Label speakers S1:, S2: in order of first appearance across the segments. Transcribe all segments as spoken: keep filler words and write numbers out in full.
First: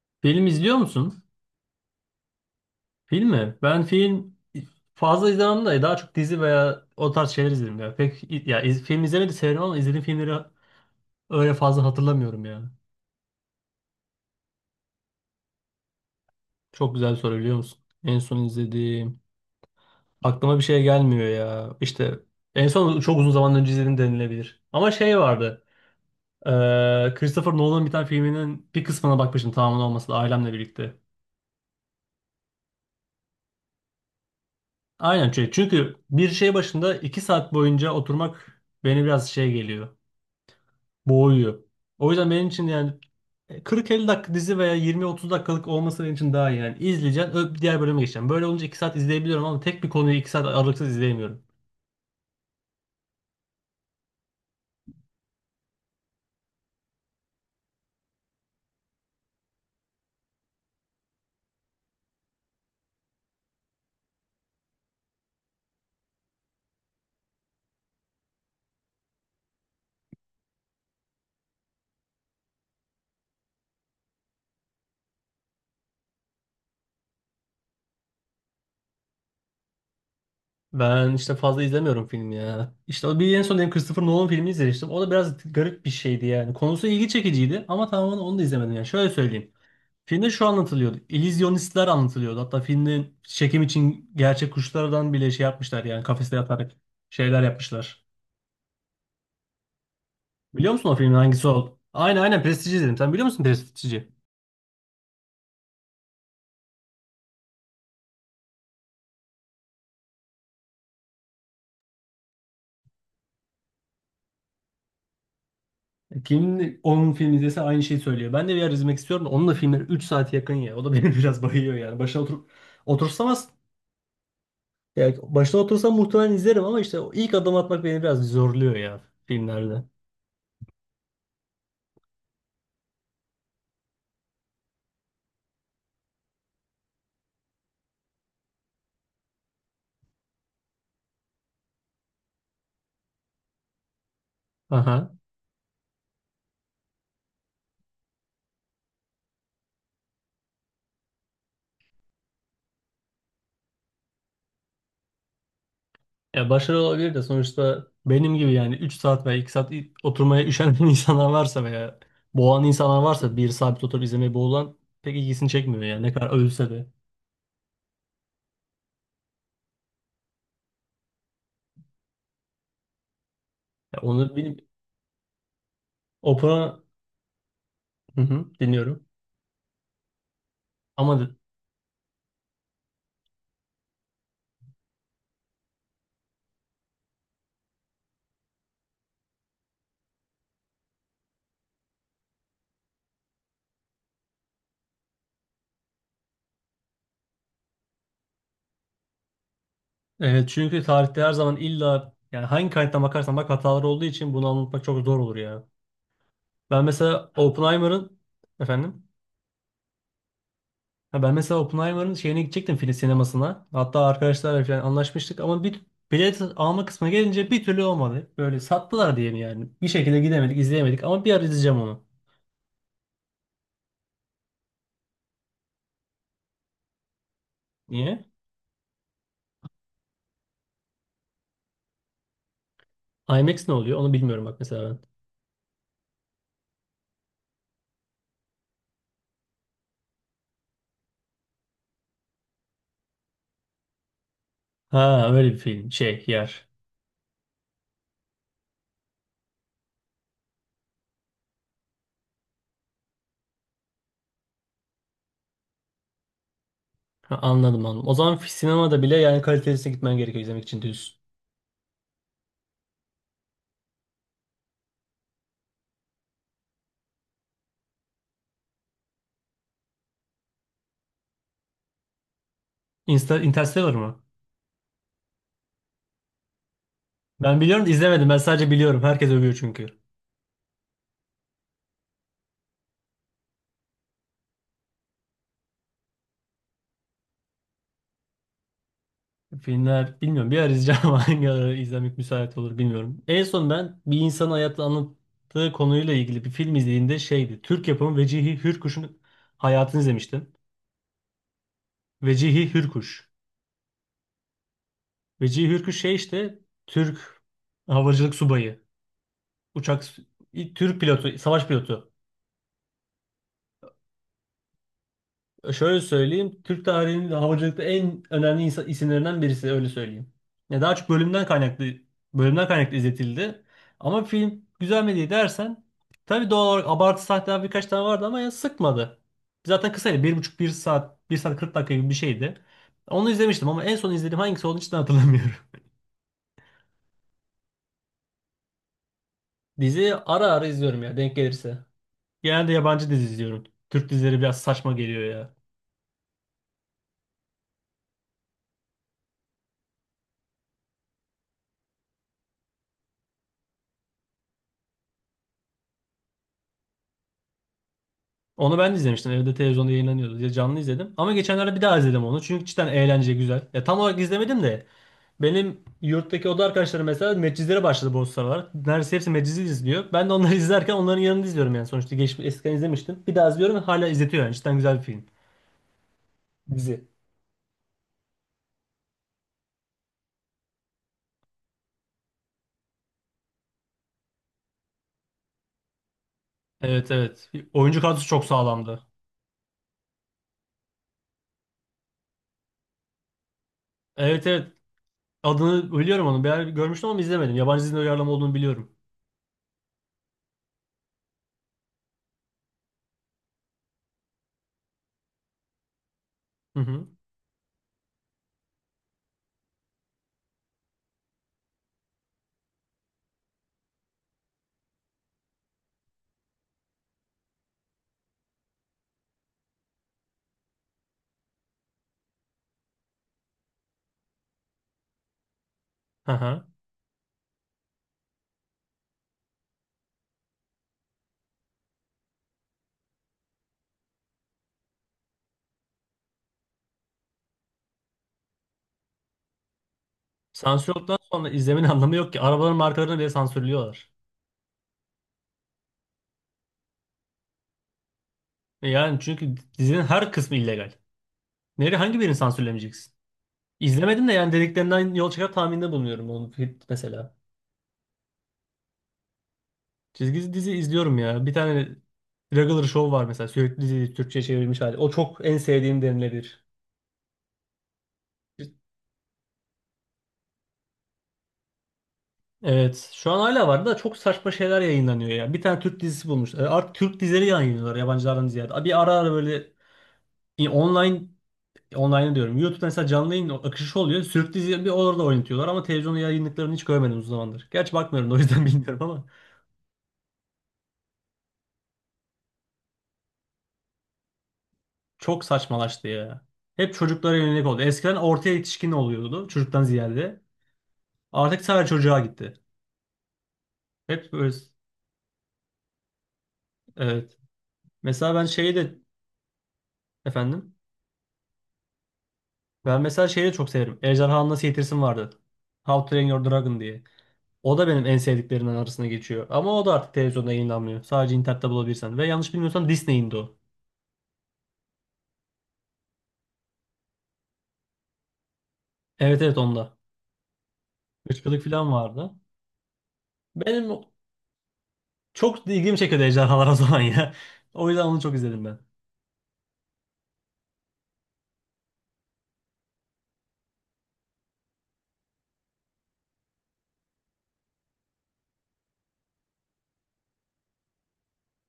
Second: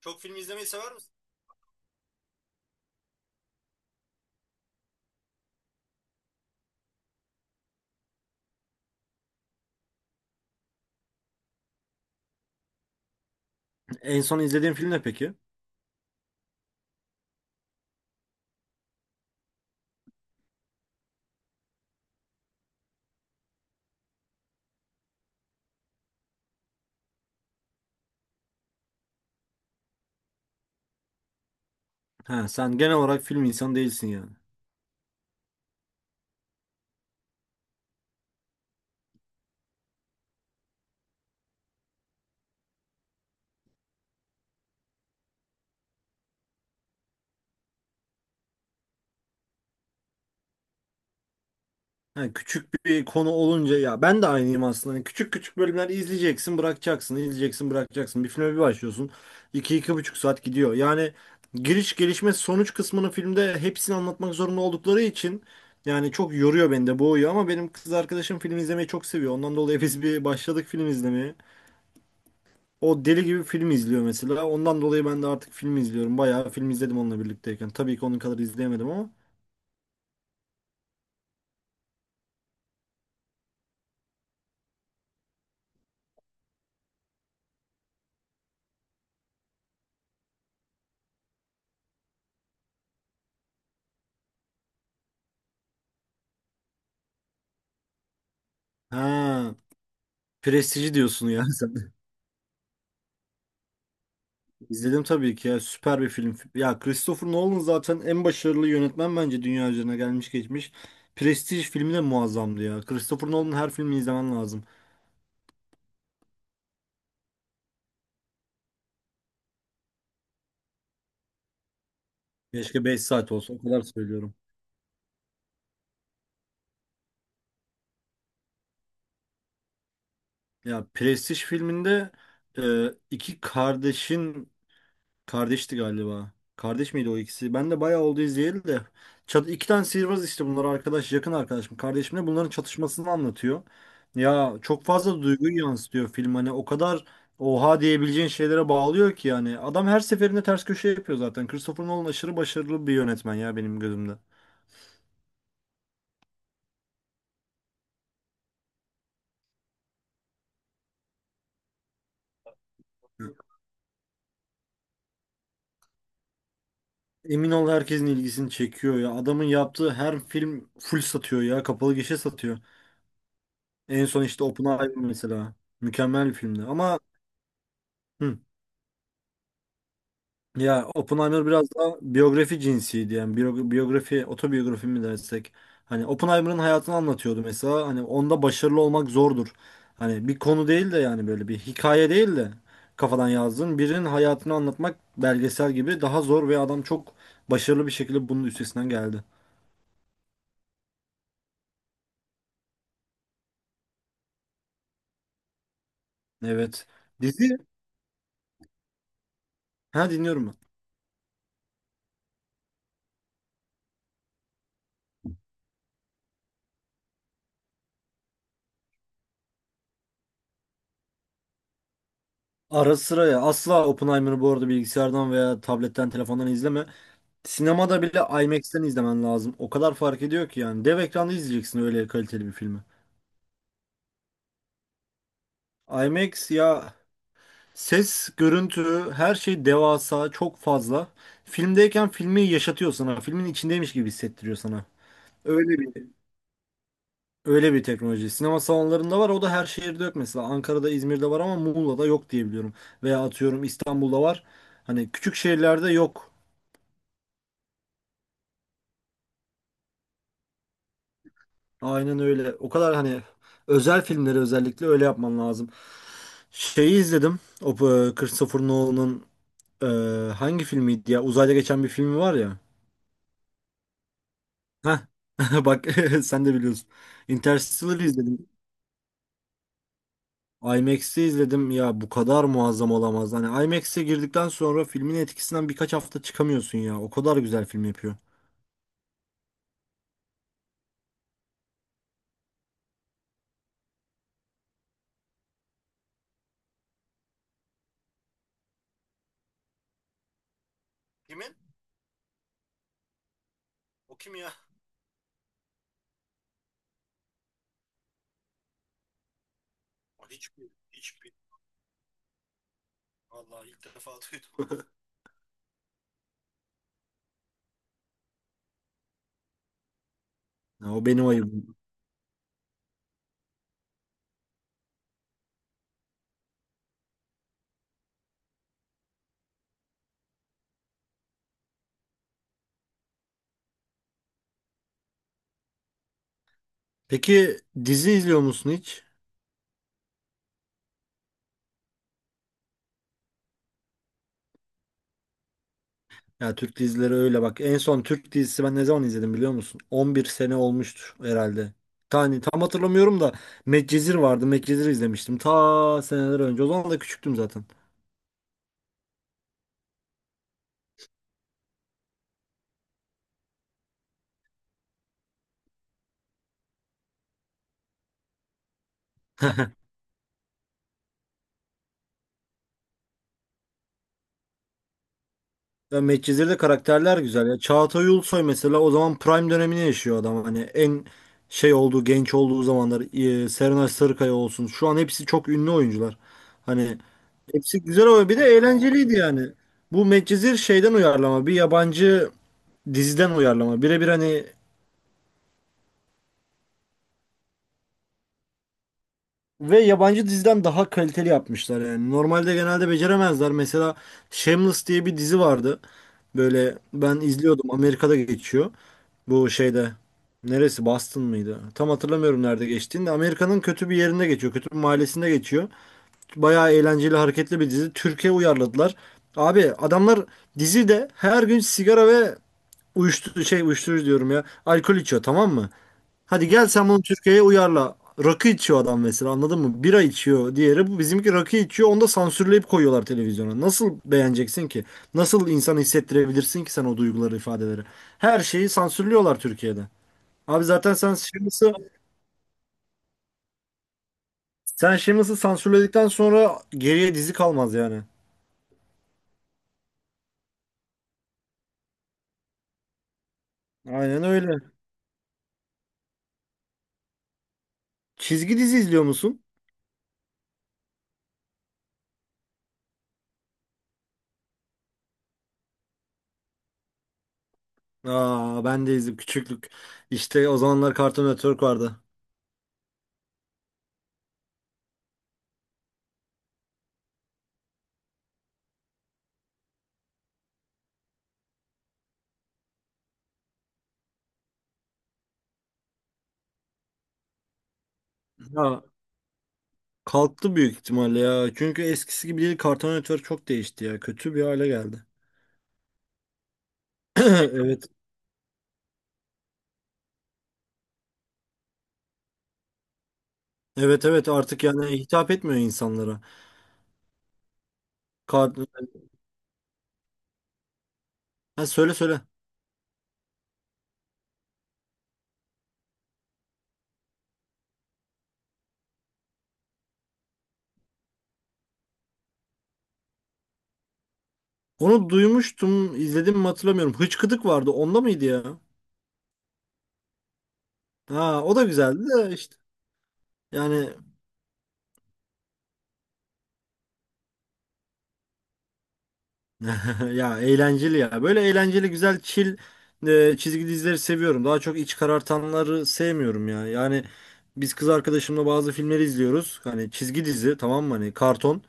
S1: Çok film
S2: Film
S1: izlemeyi
S2: izliyor
S1: sever misin?
S2: musun? Film mi? Ben film fazla izlemem de daha çok dizi veya o tarz şeyler izlerim ya. Pek ya iz- film izlemeyi de severim ama izlediğim filmleri öyle fazla hatırlamıyorum ya.
S1: En son izlediğin film ne peki?
S2: Çok güzel bir soru biliyor musun? En son izlediğim aklıma bir şey gelmiyor ya. İşte en son çok uzun zaman önce izledim denilebilir. Ama şey vardı. Eee Christopher Nolan'ın bir tane filminin bir kısmına bakmıştım tamamen olmasa da ailemle birlikte.
S1: Ha, sen genel olarak film insanı değilsin yani.
S2: Aynen, çünkü çünkü bir şey başında iki saat boyunca oturmak beni biraz şey geliyor, boğuyor. O yüzden benim için yani kırk elli dakika dizi veya yirmi otuz dakikalık olması benim için daha iyi. Yani izleyeceğim, öp diğer bölüme geçeceğim. Böyle olunca iki saat izleyebiliyorum ama tek bir konuyu iki saat aralıksız izleyemiyorum.
S1: Ha, küçük bir konu olunca ya ben de aynıyım aslında. Hani küçük küçük bölümler izleyeceksin, bırakacaksın, izleyeceksin, bırakacaksın. Bir filme bir başlıyorsun. İki iki buçuk saat gidiyor. Yani giriş, gelişme, sonuç kısmını filmde hepsini anlatmak zorunda oldukları için yani çok yoruyor beni de boğuyor ama benim kız arkadaşım film izlemeyi çok seviyor. Ondan dolayı biz bir başladık film izlemeye. O deli gibi film izliyor mesela. Ondan dolayı ben de artık film izliyorum. Bayağı film izledim onunla birlikteyken. Tabii ki onun kadar izleyemedim ama.
S2: Ben işte fazla izlemiyorum film ya. İşte o bir en son benim Christopher Nolan filmi izlemiştim. O da biraz garip bir şeydi yani. Konusu ilgi çekiciydi ama tamamen onu da izlemedim yani. Şöyle söyleyeyim. Filmde şu anlatılıyordu. İllüzyonistler anlatılıyordu. Hatta filmin çekim için gerçek kuşlardan bile şey yapmışlar yani kafeste yatarak şeyler yapmışlar.
S1: Ha,
S2: Biliyor musun
S1: Prestiji
S2: o filmin
S1: diyorsun ya
S2: hangisi o?
S1: sen.
S2: Aynen, aynen, Prestij'i izledim. Sen biliyor musun Prestij'i?
S1: İzledim tabii ki ya. Süper bir film. Ya Christopher Nolan zaten en başarılı yönetmen bence dünya üzerine gelmiş geçmiş. Prestij filmi de muazzamdı ya. Christopher Nolan'ın her filmini izlemen lazım.
S2: Kim onun filmi izlese aynı şeyi söylüyor. Ben de bir ara izlemek istiyorum da onun da filmleri üç saate yakın ya. O da beni biraz bayıyor yani. Başına oturup
S1: Keşke beş
S2: otursam
S1: saat
S2: az.
S1: olsa. O kadar söylüyorum.
S2: Yani başına otursam muhtemelen izlerim ama işte o ilk adım atmak beni biraz zorluyor ya filmlerde.
S1: Ya Prestij filminde e, iki kardeşin. Kardeşti galiba. Kardeş miydi o ikisi? Ben de bayağı oldu izleyeli de. Çat iki tane sihirbaz işte bunlar arkadaş, yakın arkadaşım, kardeşimle bunların çatışmasını anlatıyor. Ya çok
S2: Aha.
S1: fazla duyguyu yansıtıyor film hani o kadar oha diyebileceğin şeylere bağlıyor ki yani. Adam her seferinde ters köşe yapıyor zaten. Christopher Nolan aşırı başarılı bir yönetmen ya benim gözümde.
S2: Ya başarılı olabilir de sonuçta benim gibi yani üç saat veya iki saat i- oturmaya üşenen insanlar varsa veya boğan insanlar varsa bir sabit oturup izlemeye boğulan pek ilgisini çekmiyor yani ne kadar övülse de.
S1: Emin ol herkesin ilgisini çekiyor ya. Adamın yaptığı her film full satıyor ya. Kapalı gişe satıyor.
S2: Ya
S1: En son
S2: onu
S1: işte
S2: benim
S1: Oppenheimer mesela. Mükemmel bir filmdi
S2: opera.
S1: ama
S2: Hı
S1: hı.
S2: hı, dinliyorum.
S1: Ya
S2: Ama
S1: Oppenheimer biraz daha biyografi cinsiydi yani biyo- biyografi otobiyografi mi dersek hani Oppenheimer'ın hayatını anlatıyordu mesela hani onda başarılı olmak zordur. Hani bir konu değil de yani böyle bir hikaye değil de kafadan yazdığın birinin hayatını anlatmak belgesel gibi daha zor ve adam çok başarılı bir şekilde bunun üstesinden geldi.
S2: e, çünkü tarihte her zaman illa yani hangi kaynaktan bakarsan bak hatalar olduğu için bunu anlatmak çok zor olur ya. Ben
S1: Evet.
S2: mesela
S1: Dizi
S2: Oppenheimer'ın, efendim,
S1: ha dinliyorum ben.
S2: ha, ben mesela Oppenheimer'ın şeyine gidecektim film sinemasına. Hatta arkadaşlarla falan anlaşmıştık ama bir bilet alma kısmına gelince bir türlü olmadı. Böyle sattılar diye mi yani? Bir şekilde gidemedik, izleyemedik ama bir ara izleyeceğim onu.
S1: Ara sıra ya asla Oppenheimer'ı bu arada bilgisayardan veya tabletten telefondan izleme. Sinemada
S2: Niye?
S1: bile IMAX'ten izlemen lazım. O kadar fark ediyor ki yani. Dev ekranda izleyeceksin öyle kaliteli bir filmi.
S2: IMAX ne oluyor? Onu bilmiyorum bak mesela ben.
S1: IMAX ya ses, görüntü, her şey devasa, çok fazla. Filmdeyken filmi yaşatıyor sana. Filmin içindeymiş gibi hissettiriyor sana.
S2: Ha öyle bir
S1: Öyle
S2: film
S1: bir
S2: şey yer.
S1: öyle bir teknoloji. Sinema salonlarında var. O da her şehirde yok mesela. Ankara'da, İzmir'de var ama Muğla'da yok diye biliyorum. Veya atıyorum İstanbul'da var. Hani küçük şehirlerde yok.
S2: Ha, anladım, anladım. O zaman sinemada bile yani kalitesine gitmen gerekiyor izlemek için diyorsun.
S1: Aynen öyle. O kadar hani özel filmleri özellikle öyle yapman lazım. Şeyi izledim. O e, Christopher Nolan'ın e, hangi filmiydi ya? Uzayda geçen bir filmi var ya.
S2: Insta Interstellar mı?
S1: Heh. Bak sen de biliyorsun.
S2: Ben biliyorum da
S1: Interstellar'ı
S2: izlemedim. Ben
S1: izledim.
S2: sadece biliyorum. Herkes övüyor çünkü.
S1: IMAX'i izledim. Ya bu kadar muazzam olamaz. Hani IMAX'e girdikten sonra filmin etkisinden birkaç hafta çıkamıyorsun ya. O kadar güzel film yapıyor.
S2: Filmler bilmiyorum. Bir ara izleyeceğim ama hangi ara izlemek müsait olur bilmiyorum. En son ben bir insanın hayatını anlattığı konuyla ilgili bir film izlediğimde şeydi. Türk yapımı Vecihi Hürkuş'un hayatını izlemiştim.
S1: Kimin?
S2: Vecihi Hürkuş.
S1: O kim ya?
S2: Vecihi Hürkuş şey işte Türk havacılık subayı. Uçak
S1: O hiçbir,
S2: ilk Türk
S1: hiçbir.
S2: pilotu, savaş pilotu.
S1: Vallahi ilk defa duydum.
S2: Şöyle söyleyeyim. Türk tarihinin havacılıkta en önemli insan, isimlerinden birisi, öyle söyleyeyim. Ya
S1: Ya,
S2: daha
S1: o
S2: çok
S1: benim
S2: bölümden
S1: ayıbım.
S2: kaynaklı bölümden kaynaklı izletildi. Ama film güzel mi diye dersen tabii doğal olarak abartı sahneler birkaç tane vardı ama ya sıkmadı. Zaten kısaydı. Bir buçuk, bir saat, bir saat kırk dakika gibi bir şeydi. Onu izlemiştim ama en son izlediğim hangisi olduğunu hiç de hatırlamıyorum.
S1: Peki dizi izliyor musun hiç?
S2: Dizi ara ara izliyorum ya, denk gelirse. Genelde yabancı dizi izliyorum. Türk dizileri biraz saçma geliyor ya.
S1: Ya Türk dizileri öyle bak. En son Türk dizisi ben ne zaman izledim biliyor musun? on bir sene olmuştur herhalde. Tane tam hatırlamıyorum da Medcezir vardı. Medcezir izlemiştim. Ta seneler önce. O zaman da küçüktüm zaten.
S2: Onu ben de izlemiştim. Evde televizyonda yayınlanıyordu diye canlı izledim. Ama geçenlerde bir daha izledim onu. Çünkü cidden eğlence güzel. Ya tam olarak izlemedim de benim yurttaki oda arkadaşlarım mesela medcizlere başladı bu sıralar. Neredeyse hepsi meczi izliyor. Ben de onları izlerken onların yanında izliyorum yani. Sonuçta geçmiş eskiden izlemiştim. Bir daha izliyorum ve hala izletiyor yani. Cidden güzel bir film.
S1: Ya Medcezir'de
S2: Dizi.
S1: karakterler güzel ya. Çağatay Ulusoy mesela o zaman prime dönemini yaşıyor adam. Hani en şey olduğu, genç olduğu zamanlar. Ee, Serenay Sarıkaya olsun. Şu an hepsi çok ünlü oyuncular. Hani
S2: Evet, evet.
S1: hepsi
S2: Oyuncu
S1: güzel
S2: kadrosu
S1: ama bir
S2: çok
S1: de
S2: sağlamdı.
S1: eğlenceliydi yani. Bu Medcezir şeyden uyarlama. Bir yabancı diziden uyarlama. Birebir hani
S2: Evet, evet. Adını biliyorum onu. Bir yer görmüştüm ama izlemedim. Yabancı dizinin uyarlama olduğunu biliyorum.
S1: ve yabancı diziden daha kaliteli yapmışlar yani. Normalde genelde beceremezler. Mesela Shameless diye bir dizi vardı. Böyle
S2: Hı hı.
S1: ben izliyordum. Amerika'da geçiyor. Bu şeyde neresi Boston mıydı? Tam hatırlamıyorum nerede geçtiğini. De. Amerika'nın kötü bir yerinde geçiyor. Kötü bir mahallesinde geçiyor. Bayağı eğlenceli, hareketli bir dizi. Türkiye uyarladılar. Abi adamlar dizide her gün sigara ve uyuşturucu şey uyuşturucu diyorum ya. Alkol içiyor tamam mı?
S2: Hı
S1: Hadi
S2: hı.
S1: gel sen bunu Türkiye'ye uyarla. Rakı içiyor adam mesela anladın mı? Bira içiyor diğeri. Bu bizimki rakı içiyor. Onu da sansürleyip koyuyorlar televizyona. Nasıl beğeneceksin ki? Nasıl insan hissettirebilirsin ki sen o duyguları, ifadeleri? Her şeyi sansürlüyorlar Türkiye'de. Abi
S2: Sansür
S1: zaten sen
S2: olduktan sonra
S1: Shameless'ı
S2: izlemenin anlamı yok ki. Arabaların markalarını bile sansürlüyorlar.
S1: sen Shameless'ı sansürledikten sonra geriye dizi kalmaz yani.
S2: E yani çünkü dizinin her kısmı illegal. Nereye hangi birini sansürlemeyeceksin?
S1: Aynen
S2: İzlemedim de yani
S1: öyle.
S2: dediklerinden yol çıkar tahminde bulunuyorum onu fi- mesela.
S1: Çizgi dizi izliyor musun?
S2: Çizgi dizi izliyorum ya. Bir tane Regular Show var mesela, sürekli dizi Türkçe'ye çevrilmiş hali. O çok en sevdiğim denilebilir.
S1: Aa, ben de izledim küçüklük. İşte o zamanlar Cartoon Network vardı.
S2: Evet, şu an hala var da çok saçma şeyler yayınlanıyor ya. Bir tane Türk dizisi bulmuş. E, Artık Türk dizileri yayınlıyorlar yabancılardan ziyade. Bir ara ara böyle e, online Online'ı diyorum. YouTube mesela canlı yayın akışı oluyor. Sürüklü dizi bir orada oynatıyorlar ama televizyonda yayınlıklarını hiç görmedim uzun zamandır. Gerçi bakmıyorum da o yüzden
S1: Ha,
S2: bilmiyorum ama
S1: kalktı büyük ihtimalle ya. Çünkü eskisi gibi değil. Kartal Network çok değişti ya. Kötü bir hale geldi.
S2: çok saçmalaştı ya. Hep çocuklara yönelik oldu.
S1: Evet.
S2: Eskiden ortaya yetişkin oluyordu çocuktan ziyade. Artık sadece çocuğa gitti.
S1: Evet, evet,
S2: Hep böyle.
S1: artık yani hitap etmiyor insanlara.
S2: Evet. Mesela ben
S1: Kart...
S2: şeyi de, efendim.
S1: Ha, söyle söyle.
S2: Ben mesela şeyi de çok severim. Ejderhanı Nasıl Eğitirsin vardı. How to Train Your Dragon diye. O da benim en sevdiklerimden arasına geçiyor. Ama o da artık televizyonda yayınlanmıyor. Sadece internette bulabilirsen. Ve yanlış bilmiyorsam Disney'indi o.
S1: Onu duymuştum, izledim mi hatırlamıyorum. Hıçkıdık vardı. Onda mıydı ya?
S2: Evet, evet, onda.
S1: Ha, o
S2: Irkçılık
S1: da
S2: falan
S1: güzeldi
S2: vardı.
S1: de işte.
S2: Benim
S1: Yani
S2: çok ilgimi çekiyordu ejderhalar o zaman ya. O yüzden onu çok izledim ben.
S1: ya eğlenceli ya. Böyle eğlenceli, güzel, chill e, çizgi dizileri seviyorum. Daha çok iç karartanları sevmiyorum ya. Yani biz kız arkadaşımla bazı filmleri izliyoruz. Hani çizgi dizi tamam mı? Hani karton.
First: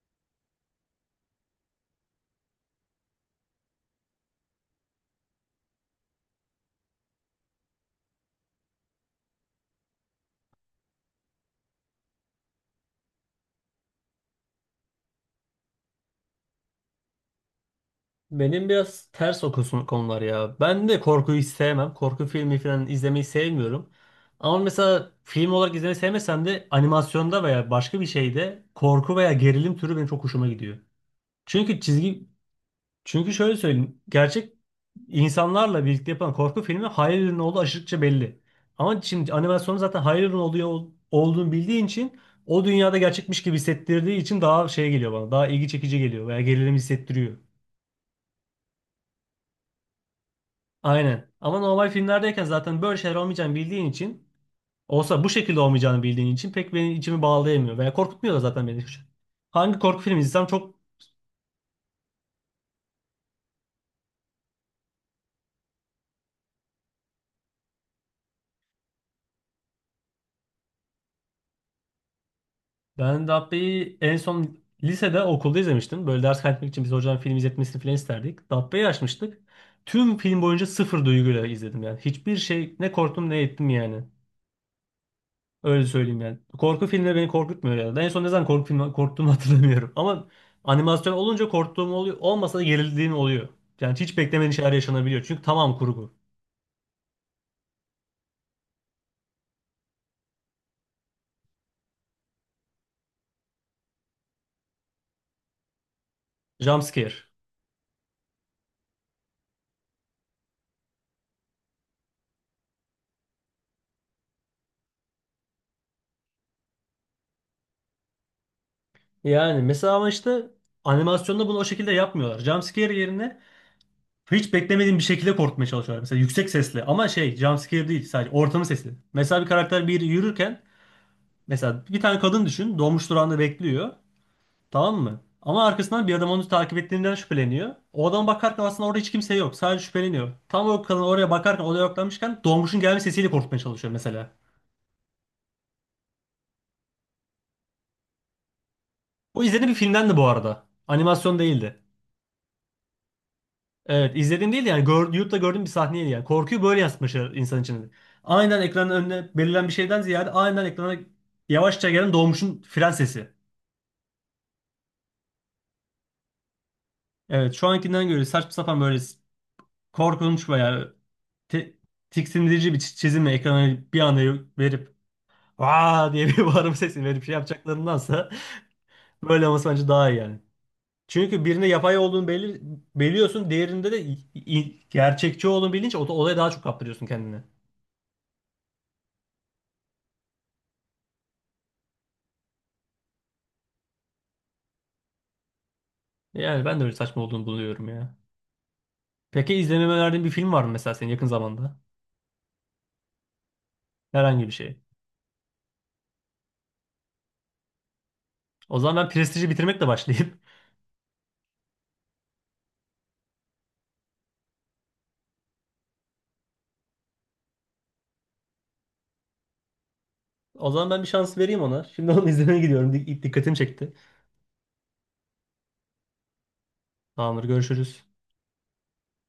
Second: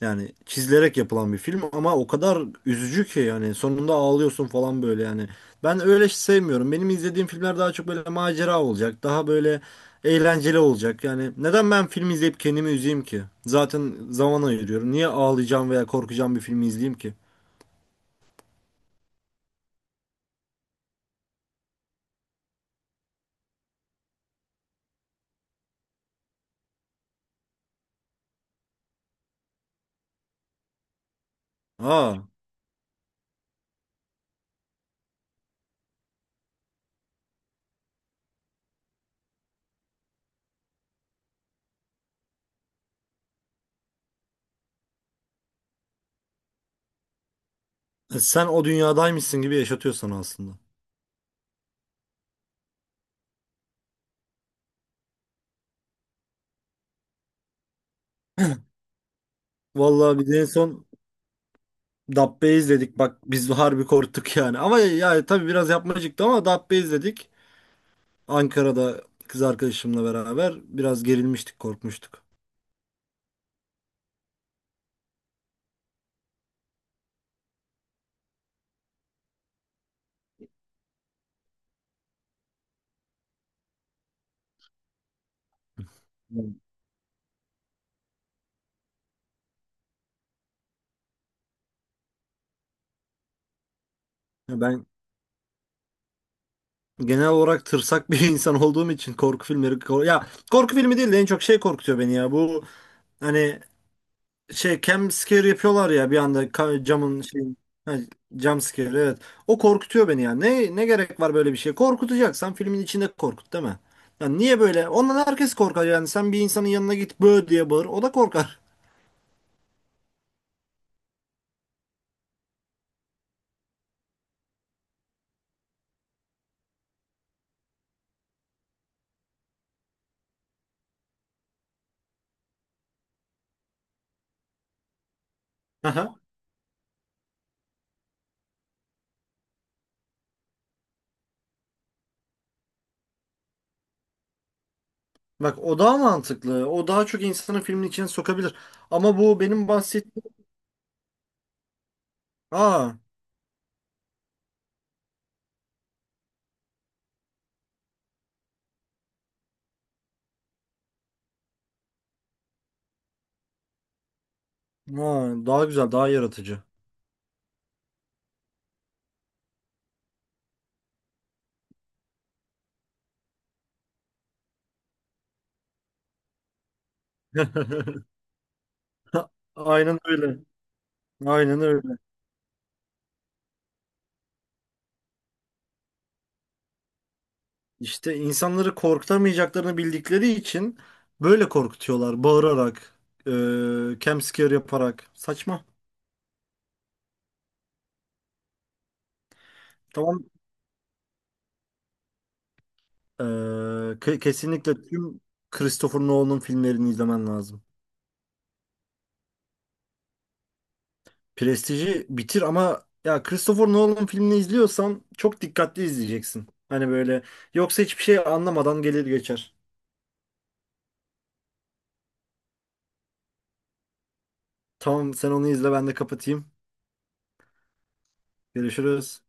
S1: Yani çizilerek yapılan bir film ama o kadar üzücü ki yani sonunda ağlıyorsun falan böyle yani. Ben öyle sevmiyorum. Benim izlediğim filmler daha çok böyle macera olacak. Daha böyle eğlenceli olacak. Yani neden ben film izleyip kendimi üzeyim ki? Zaten zaman ayırıyorum. Niye ağlayacağım veya korkacağım bir filmi izleyeyim ki?
S2: Benim biraz ters o kısım- konular ya. Ben de korkuyu hiç sevmem. Korku filmi falan izlemeyi sevmiyorum. Ama mesela film olarak izlemeyi sevmesem de animasyonda veya başka bir şeyde korku veya gerilim türü benim çok hoşuma gidiyor. Çünkü
S1: Aa,
S2: çizgi Çünkü şöyle söyleyeyim. Gerçek insanlarla birlikte yapılan korku filmi hayal ürünü olduğu aşırıkça belli. Ama şimdi animasyonu zaten hayal ürünü oluyor, olduğunu bildiğin için o dünyada gerçekmiş gibi hissettirdiği için daha şey geliyor bana. Daha ilgi çekici geliyor veya gerilim hissettiriyor.
S1: e, sen o dünyadaymışsın gibi yaşatıyorsun aslında.
S2: Aynen. Ama normal filmlerdeyken zaten böyle şeyler olmayacağını bildiğin için, olsa bu şekilde olmayacağını bildiğin için pek benim içimi bağlayamıyor veya korkutmuyor da zaten beni. Hangi korku
S1: Vallahi
S2: filmi
S1: biz en
S2: izlesem çok.
S1: son Dabbe izledik. Bak biz harbi korktuk yani. Ama yani tabii biraz yapmacıktı ama Dabbe izledik. Ankara'da kız arkadaşımla beraber biraz gerilmiştik, korkmuştuk.
S2: Ben Dabbe'yi en son lisede okulda izlemiştim. Böyle ders kaydetmek için biz hocadan film izletmesini falan isterdik. Dabbe'yi açmıştık. Tüm film boyunca sıfır duyguyla izledim yani. Hiçbir şey, ne korktum ne ettim yani. Öyle söyleyeyim yani.
S1: Hmm.
S2: Korku filmleri beni korkutmuyor ya. En son ne zaman korku filmi korktuğumu hatırlamıyorum. Ama animasyon olunca korktuğum oluyor. Olmasa da gerildiğim oluyor. Yani hiç beklemediğin
S1: Ya
S2: şeyler
S1: ben
S2: yaşanabiliyor. Çünkü tamam, kurgu.
S1: genel olarak tırsak bir insan olduğum için korku filmleri kor- ya korku filmi değil de en çok şey korkutuyor beni ya. Bu hani şey cam scare yapıyorlar ya bir anda
S2: Jump
S1: ka- camın
S2: scare.
S1: şey ha, jump scare evet. O korkutuyor beni ya. Ne ne gerek var böyle bir şeye? Korkutacaksan filmin içinde korkut değil mi? Yani niye böyle? Ondan herkes korkar yani. Sen bir insanın yanına git bö diye bağır. O da korkar.
S2: Yani mesela ama işte animasyonda bunu o şekilde yapmıyorlar. Jump scare yerine hiç beklemediğim bir şekilde korkutmaya çalışıyorlar. Mesela yüksek sesle ama şey jumpscare değil, sadece ortamın sesi. Mesela bir karakter bir yürürken, mesela bir tane kadın düşün dolmuş durağında bekliyor, tamam mı? Ama arkasından bir adam onu takip ettiğinden şüpheleniyor. O adam bakarken aslında orada hiç kimse yok, sadece şüpheleniyor. Tam o kadın oraya bakarken odaya odaklanmışken dolmuşun gelme sesiyle korkutmaya çalışıyor mesela.
S1: Bak o daha mantıklı. O daha çok insanı filmin içine sokabilir. Ama bu
S2: O
S1: benim
S2: izlediğim bir filmden de bu
S1: bahsettiğim...
S2: arada. Animasyon değildi.
S1: Aa,
S2: Evet, izlediğim değil de yani gör, YouTube'da gördüğüm bir sahneydi yani. Korkuyu böyle yansıtmışlar insan içinde. Aynen ekranın önüne belirlen bir şeyden ziyade aynen ekrana yavaşça gelen doğmuşun fren sesi.
S1: aa, daha güzel, daha yaratıcı.
S2: Evet, şu ankinden göre saçma sapan böyle korkunç veya te- tiksindirici bir çi- çizimle ekrana bir anda verip aa diye bir bağırma sesi verip şey yapacaklarındansa böyle olması bence
S1: Aynen
S2: daha iyi
S1: öyle.
S2: yani. Çünkü
S1: Aynen
S2: birinde
S1: öyle.
S2: yapay olduğunu belir biliyorsun, diğerinde de i- i- gerçekçi olduğunu bilince o olaya daha çok kaptırıyorsun kendini.
S1: İşte insanları korkutamayacaklarını bildikleri için böyle korkutuyorlar. Bağırarak, e, jump scare yaparak. Saçma.
S2: Yani ben de öyle saçma olduğunu buluyorum ya. Peki izlememe önerdiğin
S1: Tamam.
S2: bir film var mı mesela senin yakın zamanda?
S1: E, ke-
S2: Herhangi bir
S1: kesinlikle
S2: şey.
S1: tüm Christopher Nolan'ın filmlerini izlemen lazım.
S2: O zaman ben Prestige'i bitirmekle başlayayım.
S1: Prestiji bitir ama ya Christopher Nolan filmini izliyorsan çok dikkatli izleyeceksin. Hani böyle yoksa hiçbir şey anlamadan gelir geçer.
S2: O zaman ben bir şans vereyim ona. Şimdi onu izlemeye gidiyorum. Dik- Dikkatimi çekti.
S1: Tamam sen onu izle ben de kapatayım.
S2: Tamamdır, görüşürüz.
S1: Görüşürüz.